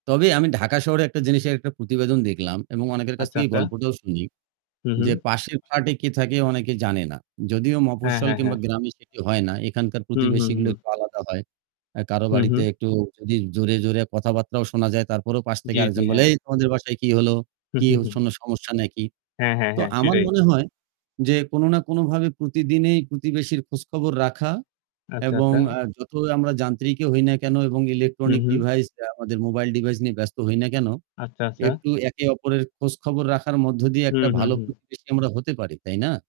তবে আমি ঢাকা শহরে একটা জিনিসের একটা প্রতিবেদন দেখলাম এবং অনেকের কাছ আচ্ছা, থেকে এই আচ্ছা। গল্পটাও শুনি। হুম, হুম। যে পাশের ফ্ল্যাটে কে থাকে অনেকে জানে না। যদিও হ্যাঁ, মফস্বল হ্যাঁ, কিংবা হ্যাঁ। গ্রামে সেটি হয় না। এখানকার হুম, হুম, প্রতিবেশীগুলো হুম। একটু আলাদা হয়। এ্যা কারো হুম, বাড়িতে হুম একটু যদি জোরে, জোরে, কথাবার্তাও শোনা যায় তারপরও পাশ থেকে জি, জি, আরেকজন বলে, হ্যাঁ। "এই তোমাদের বাসায় কি হলো? হু, কি হু, হু, শোনো হু। সমস্যা নাকি?" হ্যাঁ, হ্যাঁ, তো হ্যাঁ, আমার সেটাই। মনে হয় যে কোনো না কোনভাবে প্রতিদিনই প্রতিবেশীর খোঁজখবর রাখা আচ্ছা, এবং আচ্ছা। আ যত আমরা যান্ত্রিকই হই না কেনো এবং হুম, ইলেকট্রনিক হুম। ডিভাইসটা আমাদের মোবাইল ডিভাইস নিয়ে ব্যস্ত হই না কেনো, আচ্ছা, আচ্ছা। একটু একে অপরের খোঁজখবর রাখার মধ্য দিয়ে একটা হুম, হুম, ভালো হুম। প্রতিবেশী আমরা হতে পারি, তাই না?